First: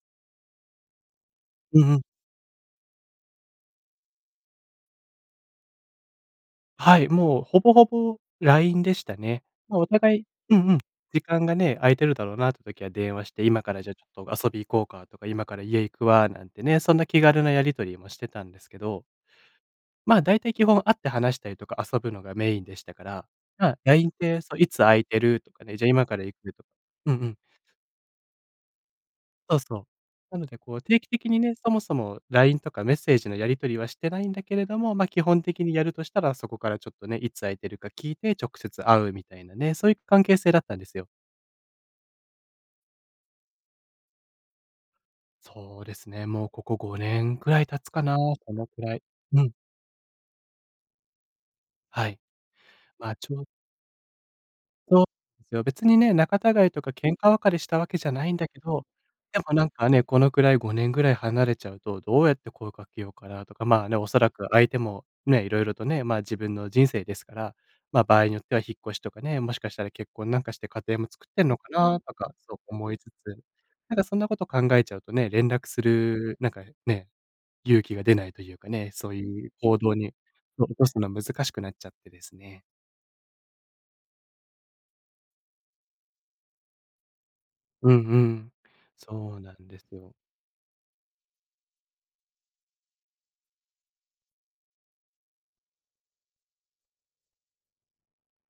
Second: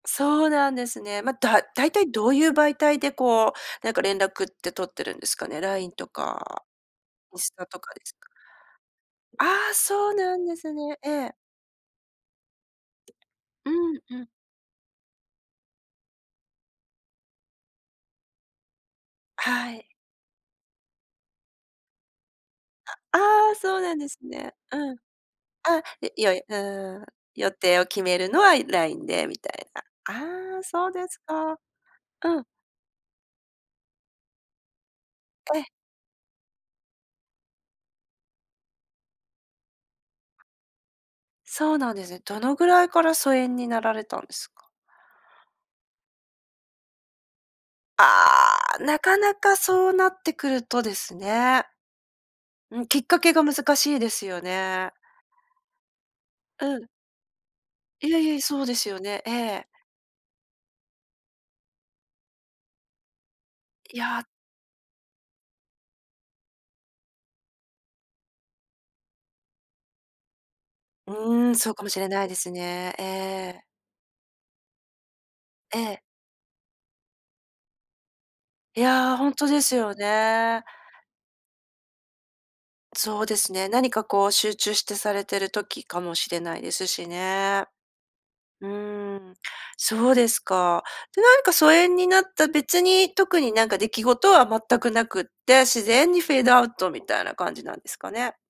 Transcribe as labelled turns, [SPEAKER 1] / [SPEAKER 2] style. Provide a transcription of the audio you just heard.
[SPEAKER 1] そうなんですね。まあ、だ
[SPEAKER 2] うん
[SPEAKER 1] 大
[SPEAKER 2] うん。
[SPEAKER 1] 体どういう媒体でこう、なんか連絡って取ってるんですかね、LINE とか、
[SPEAKER 2] はい、
[SPEAKER 1] イン
[SPEAKER 2] もう
[SPEAKER 1] ス
[SPEAKER 2] ほ
[SPEAKER 1] タ
[SPEAKER 2] ぼ
[SPEAKER 1] と
[SPEAKER 2] ほ
[SPEAKER 1] かです
[SPEAKER 2] ぼ
[SPEAKER 1] か？
[SPEAKER 2] LINE でしたね。
[SPEAKER 1] ああ、
[SPEAKER 2] まあお
[SPEAKER 1] そう
[SPEAKER 2] 互い
[SPEAKER 1] なん
[SPEAKER 2] う
[SPEAKER 1] で
[SPEAKER 2] んう
[SPEAKER 1] す
[SPEAKER 2] ん、
[SPEAKER 1] ね。え
[SPEAKER 2] 時
[SPEAKER 1] え。
[SPEAKER 2] 間がね、空いてるだろうなって時は電話して、今
[SPEAKER 1] う
[SPEAKER 2] からじゃあ
[SPEAKER 1] ん
[SPEAKER 2] ち
[SPEAKER 1] う
[SPEAKER 2] ょっ
[SPEAKER 1] ん。
[SPEAKER 2] と遊び行こうかとか、今から家行くわなんてね、そんな気軽なやり取りもしてたんですけど。
[SPEAKER 1] はい。
[SPEAKER 2] まあ、大体基本会って話したりとか、遊ぶのがメインでしたか
[SPEAKER 1] あ
[SPEAKER 2] ら、
[SPEAKER 1] ああ、
[SPEAKER 2] まあ、
[SPEAKER 1] そうなんで
[SPEAKER 2] LINE っ
[SPEAKER 1] す
[SPEAKER 2] て、
[SPEAKER 1] ね。
[SPEAKER 2] そういつ
[SPEAKER 1] う
[SPEAKER 2] 空
[SPEAKER 1] ん。
[SPEAKER 2] いてるとかね、
[SPEAKER 1] あ、
[SPEAKER 2] じゃあ今
[SPEAKER 1] よ
[SPEAKER 2] か
[SPEAKER 1] い
[SPEAKER 2] ら
[SPEAKER 1] よ
[SPEAKER 2] 行く
[SPEAKER 1] うーん、
[SPEAKER 2] うんうん。
[SPEAKER 1] 予定を決めるのは LINE でみた
[SPEAKER 2] そう
[SPEAKER 1] い
[SPEAKER 2] そ
[SPEAKER 1] な。
[SPEAKER 2] う。なので
[SPEAKER 1] ああ、
[SPEAKER 2] こう
[SPEAKER 1] そう
[SPEAKER 2] 定期
[SPEAKER 1] です
[SPEAKER 2] 的にね、
[SPEAKER 1] か。
[SPEAKER 2] そもそも
[SPEAKER 1] うん。
[SPEAKER 2] LINE とかメッセージのやり取りはしてないんだけれども、ま、基本
[SPEAKER 1] ええ。
[SPEAKER 2] 的にやるとしたら、そこからちょっとね、いつ空いてるか聞いて直接会うみたいなね、そういう関係性だったんですよ。
[SPEAKER 1] そうなんですね。どのぐらいから疎遠になられたんすか？
[SPEAKER 2] そうですね。もうここ5年ぐらい経つか
[SPEAKER 1] あ
[SPEAKER 2] な、そのく
[SPEAKER 1] あ、
[SPEAKER 2] ら
[SPEAKER 1] な
[SPEAKER 2] い。
[SPEAKER 1] かな
[SPEAKER 2] うん。
[SPEAKER 1] かそうなってくるとですね。
[SPEAKER 2] はい。
[SPEAKER 1] うん、きっ
[SPEAKER 2] まあ
[SPEAKER 1] か
[SPEAKER 2] ち
[SPEAKER 1] けが
[SPEAKER 2] ょ
[SPEAKER 1] 難しいですよね。
[SPEAKER 2] そう、すよ。別にね、仲たがい
[SPEAKER 1] う
[SPEAKER 2] と
[SPEAKER 1] ん。
[SPEAKER 2] か喧嘩別れしたわけじゃ
[SPEAKER 1] いえ
[SPEAKER 2] な
[SPEAKER 1] い
[SPEAKER 2] い
[SPEAKER 1] え、
[SPEAKER 2] ん
[SPEAKER 1] い、
[SPEAKER 2] だけ
[SPEAKER 1] そうで
[SPEAKER 2] ど、
[SPEAKER 1] すよね、え
[SPEAKER 2] でもな
[SPEAKER 1] え。
[SPEAKER 2] んかね、このくらい5年ぐらい離れちゃうと、どうやって声をかけようかなとか、まあね、
[SPEAKER 1] い
[SPEAKER 2] おそ
[SPEAKER 1] や。
[SPEAKER 2] らく相手もね、色々とね、まあ、自分の人生ですから、まあ、場合によっては引っ越しとかね、もしかしたら結婚なんかして家庭も作ってん
[SPEAKER 1] うん、
[SPEAKER 2] のか
[SPEAKER 1] そうかも
[SPEAKER 2] な
[SPEAKER 1] しれ
[SPEAKER 2] と
[SPEAKER 1] ない
[SPEAKER 2] か、
[SPEAKER 1] です
[SPEAKER 2] そう思
[SPEAKER 1] ね、
[SPEAKER 2] いつ
[SPEAKER 1] え
[SPEAKER 2] つ、
[SPEAKER 1] え。
[SPEAKER 2] なんかそんなこと考えちゃうとね、連絡
[SPEAKER 1] え
[SPEAKER 2] す
[SPEAKER 1] え。
[SPEAKER 2] るなんかね、勇気が出ないというか
[SPEAKER 1] い
[SPEAKER 2] ね、そう
[SPEAKER 1] や、ほん
[SPEAKER 2] い
[SPEAKER 1] と
[SPEAKER 2] う
[SPEAKER 1] です
[SPEAKER 2] 行動
[SPEAKER 1] よ
[SPEAKER 2] に、
[SPEAKER 1] ね。
[SPEAKER 2] お起こすの難しくなっちゃってですね。
[SPEAKER 1] そうですね、何かこう集中してされてる時かもしれないですしね。
[SPEAKER 2] うんうん、
[SPEAKER 1] うーん、
[SPEAKER 2] そうなんです
[SPEAKER 1] そ
[SPEAKER 2] よ。
[SPEAKER 1] うですか。で、なんか疎遠になった別に特になんか出来事は全くなくて、自然にフェードアウトみたいな感じなんですかね。